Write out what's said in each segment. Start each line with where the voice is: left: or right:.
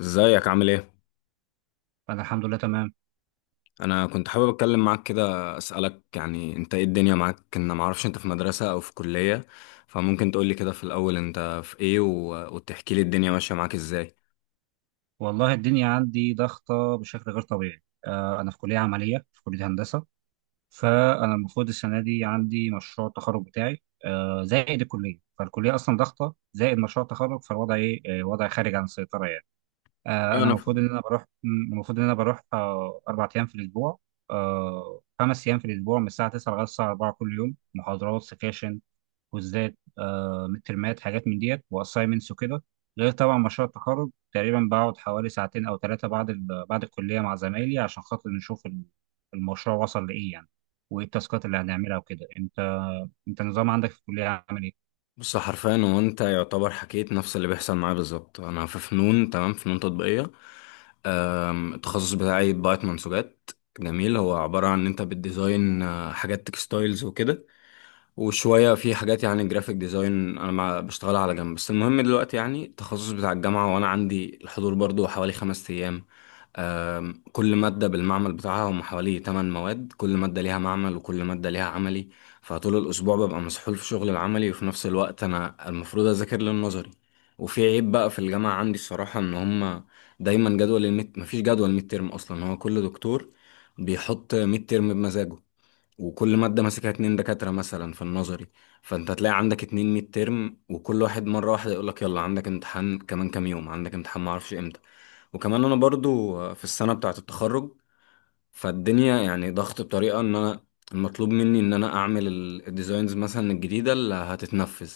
left: ازيك عامل ايه؟
right: أنا الحمد لله تمام.
left: انا كنت حابب اتكلم معاك كده، اسالك يعني انت ايه الدنيا معاك، ان ما اعرفش انت في مدرسه او في كليه. فممكن تقول لي كده في الاول انت في ايه وتحكي لي الدنيا ماشيه معاك ازاي.
right: والله الدنيا عندي ضغطة بشكل غير طبيعي. أنا في كلية عملية، في كلية هندسة. فأنا المفروض السنة دي عندي مشروع التخرج بتاعي، زائد الكلية، فالكلية أصلا ضغطة زائد مشروع التخرج، فالوضع إيه، وضع خارج عن السيطرة يعني.
left: ايوه،
right: أنا المفروض إن أنا بروح المفروض إن أنا بروح، أربع أيام في الأسبوع، خمس أيام في الأسبوع، من الساعة 9 لغاية الساعة 4 كل يوم، محاضرات، سكاشن، كوزات مترمات، حاجات من ديت، واسايمنتس وكده. غير طبعا مشروع التخرج، تقريبا بقعد حوالي ساعتين او ثلاثه بعد بعد الكليه مع زمايلي عشان خاطر نشوف المشروع وصل لايه يعني، وايه التاسكات اللي هنعملها وكده. انت النظام عندك في الكليه عامل ايه؟
left: بص، حرفيا هو انت يعتبر حكيت نفس اللي بيحصل معايا بالظبط. انا في فنون، تمام، فنون تطبيقيه. التخصص بتاعي بضاعه منسوجات، جميل. هو عباره عن ان انت بتديزاين حاجات تكستايلز وكده، وشوية في حاجات يعني جرافيك ديزاين أنا مع بشتغلها على جنب. بس المهم دلوقتي يعني التخصص بتاع الجامعة، وأنا عندي الحضور برضو حوالي 5 أيام. كل مادة بالمعمل بتاعها، هم حوالي تمن مواد، كل مادة ليها معمل وكل مادة ليها عملي. فطول الأسبوع ببقى مسحول في شغل العملي، وفي نفس الوقت أنا المفروض أذاكر للنظري. وفي عيب بقى في الجامعة عندي الصراحة، إن هم دايما جدول الميد مفيش جدول ميد ترم أصلا، هو كل دكتور بيحط ميد ترم بمزاجه. وكل مادة ماسكها اتنين دكاترة مثلا في النظري، فانت هتلاقي عندك اتنين ميد ترم، وكل واحد مرة واحدة يقولك يلا عندك امتحان كمان كام يوم، عندك امتحان معرفش امتى. وكمان انا برضو في السنة بتاعة التخرج، فالدنيا يعني ضغط بطريقة ان انا المطلوب مني ان انا اعمل الديزاينز مثلا الجديدة اللي هتتنفذ،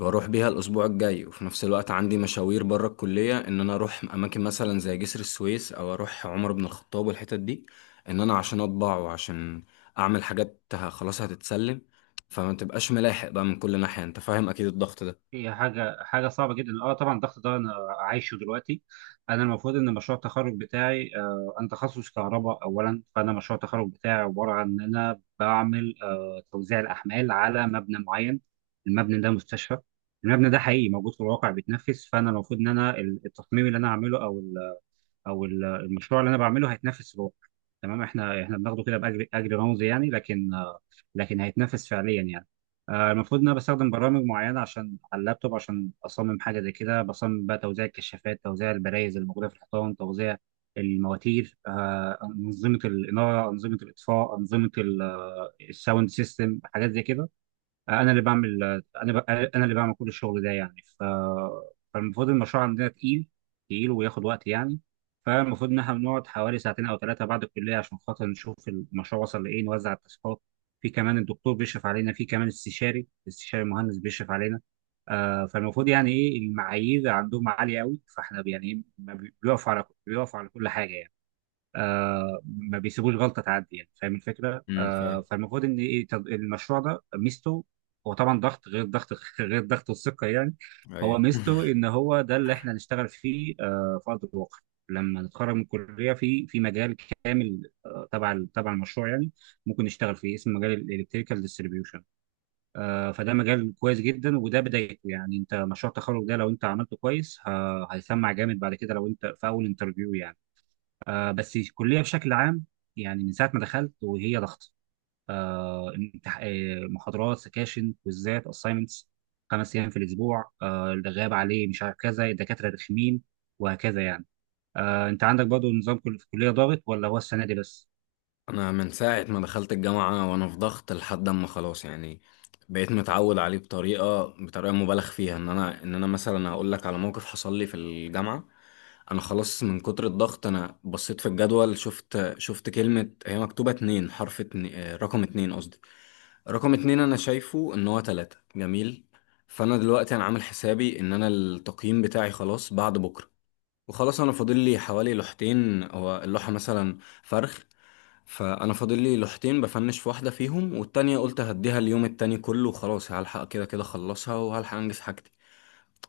left: واروح بيها الاسبوع الجاي. وفي نفس الوقت عندي مشاوير بره الكليه، ان انا اروح اماكن مثلا زي جسر السويس او اروح عمر بن الخطاب والحتت دي، ان انا عشان اطبع وعشان اعمل حاجات خلاص هتتسلم، فما تبقاش ملاحق بقى من كل ناحيه. انت فاهم اكيد الضغط ده؟
right: هي حاجة صعبة جدا، طبعا الضغط ده انا عايشه دلوقتي. انا المفروض ان مشروع التخرج بتاعي، انا تخصص كهرباء اولا، فانا مشروع التخرج بتاعي عبارة عن ان انا بعمل توزيع الاحمال على مبنى معين. المبنى ده مستشفى، المبنى ده حقيقي موجود في الواقع بيتنفس، فانا المفروض ان انا التصميم اللي انا هعمله او المشروع اللي انا بعمله هيتنافس، روح. تمام، احنا بناخده كده باجر، اجر رمزي يعني، لكن، لكن هيتنافس فعليا يعني. المفروض ان انا بستخدم برامج معينه عشان، على اللابتوب، عشان اصمم حاجه زي كده. بصمم بقى توزيع الكشافات، توزيع البرايز اللي موجوده في الحيطان، توزيع المواتير، انظمه الاناره، انظمه الاطفاء، انظمه الساوند سيستم، حاجات زي كده. انا اللي بعمل، انا اللي بعمل كل الشغل ده يعني، فالمفروض المشروع عندنا تقيل، تقيل وياخد وقت يعني. فالمفروض ان احنا بنقعد حوالي ساعتين او ثلاثه بعد الكليه عشان خاطر نشوف المشروع وصل لايه، نوزع التاسكات. في كمان الدكتور بيشرف علينا، في كمان استشاري، المهندس بيشرف علينا. فالمفروض يعني ايه، المعايير عندهم عاليه قوي، فاحنا يعني إيه، ما بي- بيقفوا على كل حاجه يعني. ما بيسيبوش غلطه تعدي يعني، فاهم الفكره.
left: امم، فاهم.
right: فالمفروض ان ايه، طب المشروع ده ميزته، هو طبعا ضغط غير ضغط غير ضغط الثقه يعني. هو
left: ايوه،
right: ميزته ان هو ده اللي احنا هنشتغل فيه، في ارض الواقع لما نتخرج من الكليه، في مجال كامل، تبع المشروع يعني، ممكن نشتغل فيه، اسمه مجال الالكتريكال ديستريبيوشن. فده مجال كويس جدا، وده بدايته يعني. انت مشروع التخرج ده لو انت عملته كويس، هيسمع جامد بعد كده لو انت في اول انترفيو يعني. بس الكليه بشكل عام، يعني من ساعه ما دخلت وهي ضغط، محاضرات، سكاشن، كويزات، اساينمنتس، خمس ايام في الاسبوع. اللي غاب عليه مش عارف كذا، الدكاتره رخمين وهكذا يعني. انت عندك برضه نظام، كل في الكليه ضاغط ولا هو السنه دي بس؟
left: انا من ساعه ما دخلت الجامعه وانا في ضغط لحد اما خلاص، يعني بقيت متعود عليه بطريقه مبالغ فيها. ان انا مثلا هقول لك على موقف حصل لي في الجامعه. انا خلاص من كتر الضغط انا بصيت في الجدول، شفت كلمه هي مكتوبه اتنين، حرف اتنين، رقم اتنين قصدي، رقم اتنين، انا شايفه ان هو تلاتة، جميل. فانا دلوقتي انا عامل حسابي ان انا التقييم بتاعي خلاص بعد بكره، وخلاص انا فاضل لي حوالي لوحتين، هو اللوحه مثلا فرخ. فانا فاضل لي لوحتين، بفنش في واحده فيهم، والتانية قلت هديها اليوم التاني كله وخلاص هلحق، كده كده اخلصها وهلحق انجز حاجتي.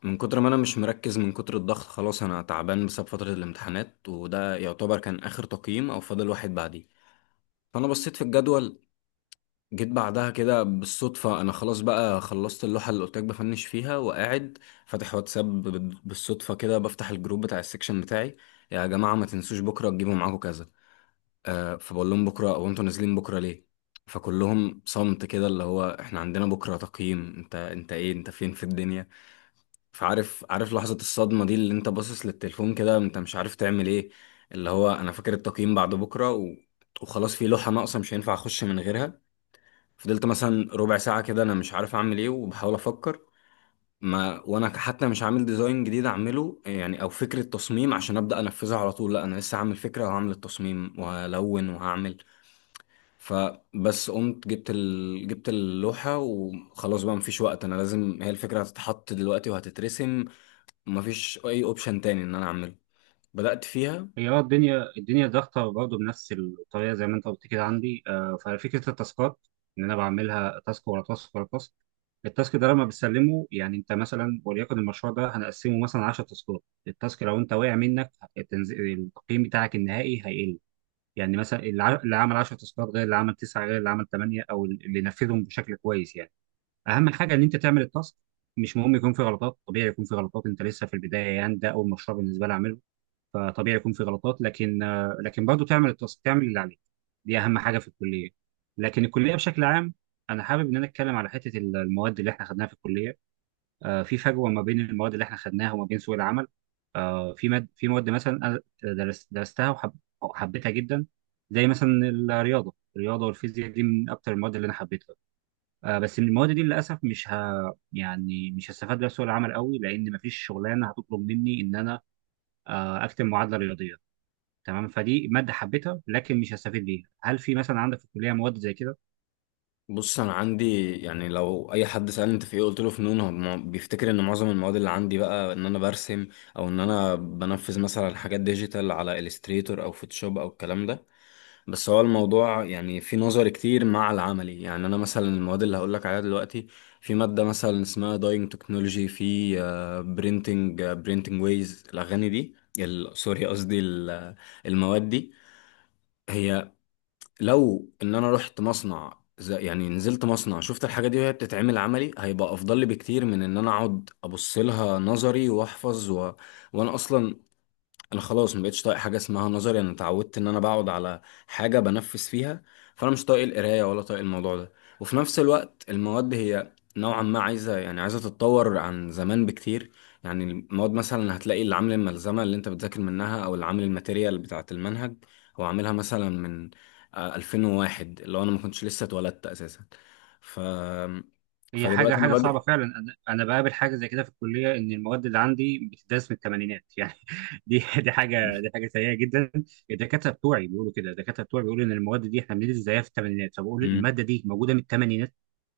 left: من كتر ما انا مش مركز، من كتر الضغط خلاص انا تعبان بسبب فتره الامتحانات، وده يعتبر كان اخر تقييم او فاضل واحد بعديه. فانا بصيت في الجدول، جيت بعدها كده بالصدفه، انا خلاص بقى خلصت اللوحه اللي قلت لك بفنش فيها وقاعد فاتح واتساب، بالصدفه كده بفتح الجروب بتاع السكشن بتاعي. يا جماعه، ما تنسوش بكره تجيبوا معاكم كذا، فبقول لهم بكره، او انتوا نازلين بكره ليه؟ فكلهم صمت كده، اللي هو احنا عندنا بكره تقييم، انت ايه، انت فين في الدنيا؟ فعارف، عارف لحظه الصدمه دي، اللي انت باصص للتليفون كده انت مش عارف تعمل ايه. اللي هو انا فاكر التقييم بعد بكره، وخلاص في لوحه ناقصه مش هينفع اخش من غيرها. فضلت مثلا ربع ساعه كده انا مش عارف اعمل ايه وبحاول افكر. ما وانا حتى مش عامل ديزاين جديد اعمله يعني، او فكره تصميم عشان ابدا انفذها على طول، لا انا لسه هعمل فكره وهعمل التصميم وهلون وهعمل. فبس قمت جبت اللوحة، وخلاص بقى مفيش وقت، انا لازم، هي الفكرة هتتحط دلوقتي وهتترسم، مفيش اي اوبشن تاني ان انا اعمله. بدأت فيها.
right: هي، الدنيا ضغطة برضه بنفس الطريقة زي ما انت قلت كده. عندي ففكرة التاسكات ان انا بعملها تاسك ورا تاسك ورا تاسك. التاسك ده لما بتسلمه يعني، انت مثلا وليكن المشروع ده هنقسمه مثلا 10 تاسكات، التاسك لو انت وقع منك، التقييم بتاعك النهائي هيقل. يعني مثلا اللي عمل 10 تاسكات غير اللي عمل 9 غير اللي عمل 8، او اللي نفذهم بشكل كويس يعني. اهم حاجة ان انت تعمل التاسك، مش مهم يكون في غلطات، طبيعي يكون في غلطات، انت لسه في البداية يعني، ده اول مشروع بالنسبة لي اعمله، فطبيعي يكون في غلطات، لكن، لكن برضه تعمل تعمل اللي عليك، دي اهم حاجه في الكليه. لكن الكليه بشكل عام، انا حابب ان انا اتكلم على حته المواد اللي احنا خدناها في الكليه. في فجوه ما بين المواد اللي احنا خدناها وما بين سوق العمل. في مواد مثلا انا درستها وحبيتها جدا، زي مثلا الرياضه والفيزياء، دي من اكتر المواد اللي انا حبيتها. بس من المواد دي للاسف مش ه... يعني مش هستفاد بيها في سوق العمل قوي، لان مفيش شغلانه هتطلب مني ان انا، اكتب معادله رياضيه. تمام، فدي ماده حبيتها لكن مش هستفيد بيها. هل في مثلا عندك في الكليه مواد زي كده؟
left: بص، انا عندي يعني لو اي حد سالني انت في ايه قلت له فنون، هو بيفتكر ان معظم المواد اللي عندي بقى ان انا برسم، او ان انا بنفذ مثلا حاجات ديجيتال على الستريتور او فوتوشوب او الكلام ده. بس هو الموضوع يعني في نظر كتير مع العملي. يعني انا مثلا المواد اللي هقول لك عليها دلوقتي، في ماده مثلا اسمها داينج تكنولوجي، في برينتنج ويز الاغاني دي، سوري قصدي المواد دي، هي لو ان انا رحت مصنع يعني نزلت مصنع شفت الحاجة دي وهي بتتعمل عملي، هيبقى افضل لي بكتير من ان انا اقعد ابص لها نظري واحفظ. وانا اصلا انا خلاص ما بقتش طايق حاجه اسمها نظري، انا اتعودت ان انا بقعد على حاجه بنفذ فيها، فانا مش طايق القرايه ولا طايق الموضوع ده. وفي نفس الوقت المواد هي نوعا ما عايزه، يعني عايزه تتطور عن زمان بكتير. يعني المواد مثلا هتلاقي اللي عامل الملزمه اللي انت بتذاكر منها، او اللي عامل الماتيريال بتاعه المنهج، هو عاملها مثلا من 2001، اللي هو انا ما كنتش لسه اتولدت اساسا. ف
right: هي حاجه
left: فدلوقتي انا
right: حاجه صعبه
left: بادئ.
right: فعلا. انا بقابل حاجه زي كده في الكليه، ان المواد اللي عندي بتدرس من الثمانينات يعني. دي حاجه سيئه جدا. الدكاتره بتوعي بيقولوا كده، الدكاتره بتوعي بيقولوا ان المواد دي احنا بندرس زيها في الثمانينات، فبقول
left: مم.
right: الماده دي موجوده من الثمانينات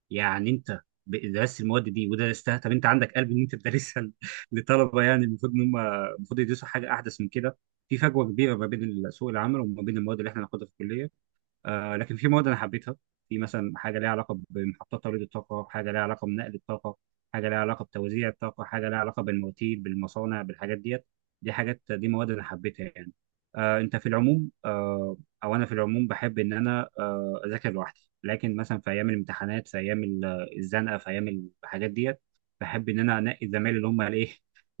right: يعني. انت درست المواد دي ودرستها، طب انت عندك قلب ان انت تدرسها لطلبه؟ يعني المفروض ان هم، المفروض يدرسوا حاجه احدث من كده. في فجوه كبيره ما بين سوق العمل وما بين المواد اللي احنا هناخدها في الكليه. لكن في مواد انا حبيتها. في مثلا حاجه ليها علاقه بمحطات توليد الطاقه، حاجه ليها علاقه بنقل الطاقه، حاجه ليها علاقه بتوزيع الطاقه، حاجه ليها علاقه بالمواتير، بالمصانع، بالحاجات ديت. دي حاجات، دي مواد انا حبيتها يعني. آه انت في العموم آه او انا في العموم بحب ان انا اذاكر لوحدي، لكن مثلا في ايام الامتحانات، في ايام الزنقه، في ايام الحاجات ديت، بحب ان انا انقي الزمايل اللي هم الايه،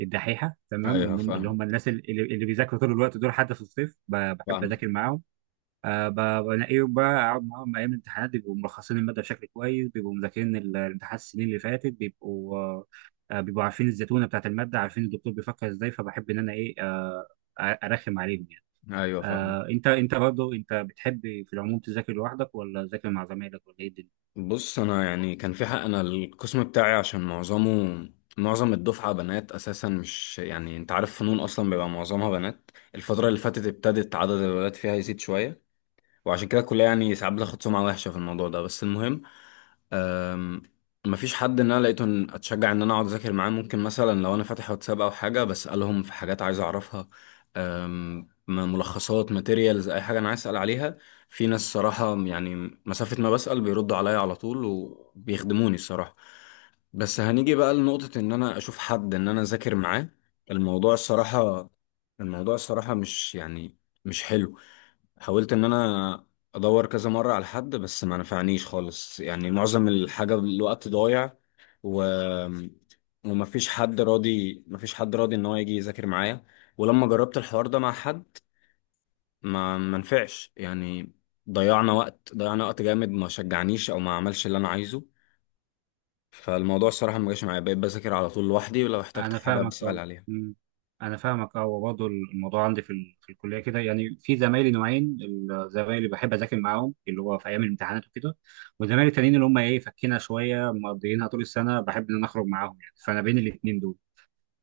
right: الدحيحه، تمام،
left: ايوه،
right: اللي
left: فاهم.
right: هم الناس اللي بيذاكروا طول الوقت، دول حتى في الصيف بحب
left: فاهم.
right: اذاكر معاهم. أه ب- بلاقيهم بقى أقعد معاهم أيام الامتحانات، بيبقوا ملخصين المادة بشكل كويس، بيبقوا مذاكرين الامتحانات السنين اللي فاتت، بيبقوا آه، آه، بيبقوا عارفين الزتونة بتاعت المادة، عارفين الدكتور بيفكر إزاي، فبحب إن أنا إيه، أرخم عليهم يعني.
left: ايوه، فاهم.
right: أه أنت أنت برضه أنت بتحب في العموم تذاكر لوحدك، ولا تذاكر مع زمايلك، ولا إيه الدنيا؟
left: بص، انا يعني كان في حق، انا القسم بتاعي عشان معظم الدفعه بنات اساسا، مش يعني، انت عارف فنون اصلا بيبقى معظمها بنات. الفتره اللي فاتت ابتدت عدد الولاد فيها يزيد شويه، وعشان كده الكليه يعني ساعات بتاخد سمعه وحشه في الموضوع ده. بس المهم، أم، مفيش حد ان انا لقيته اتشجع ان انا اقعد اذاكر معاه. ممكن مثلا لو انا فاتح واتساب او حاجه بسالهم في حاجات عايز اعرفها، أم، ملخصات، ماتيريالز، اي حاجه انا عايز اسال عليها، في ناس صراحه يعني مسافه ما بسال بيردوا عليا على طول وبيخدموني الصراحه. بس هنيجي بقى لنقطه ان انا اشوف حد ان انا اذاكر معاه، الموضوع الصراحه الموضوع الصراحه مش يعني مش حلو. حاولت ان انا ادور كذا مرة على حد بس ما نفعنيش خالص يعني، معظم الحاجة الوقت ضايع، و وما فيش حد راضي، ما فيش حد راضي ان هو يجي يذاكر معايا. ولما جربت الحوار ده مع حد ما نفعش يعني، ضيعنا وقت، ضيعنا وقت جامد، ما شجعنيش او ما عملش اللي انا عايزه. فالموضوع الصراحة ما جاش معايا، بقيت بذاكر على طول لوحدي، ولو احتجت
right: انا
left: حاجة
right: فاهمك،
left: بسأل
right: اه.
left: عليها.
right: أمم. انا فاهمك اه، وبرضه الموضوع عندي في في الكليه كده يعني. في زمايلي نوعين، الزمايل اللي بحب اذاكر معاهم، اللي هو في ايام الامتحانات وكده، وزمايلي التانيين اللي هم ايه، فكينا شويه، مقضيينها طول السنه بحب ان انا اخرج معاهم يعني، فانا بين الاثنين دول.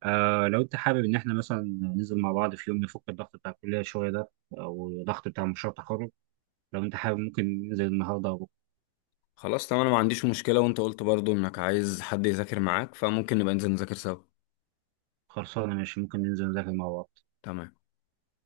right: لو انت حابب ان احنا مثلا ننزل مع بعض في يوم نفك الضغط بتاع الكليه شويه ده، او الضغط بتاع مشروع التخرج، لو انت حابب ممكن ننزل النهارده او بكرة.
left: خلاص، تمام، انا ما عنديش مشكلة، وانت قلت برضو انك عايز حد يذاكر معاك، فممكن نبقى ننزل نذاكر سوا.
right: خلصانه، ماشي، ممكن ننزل نذاكر مع بعض.
left: تمام.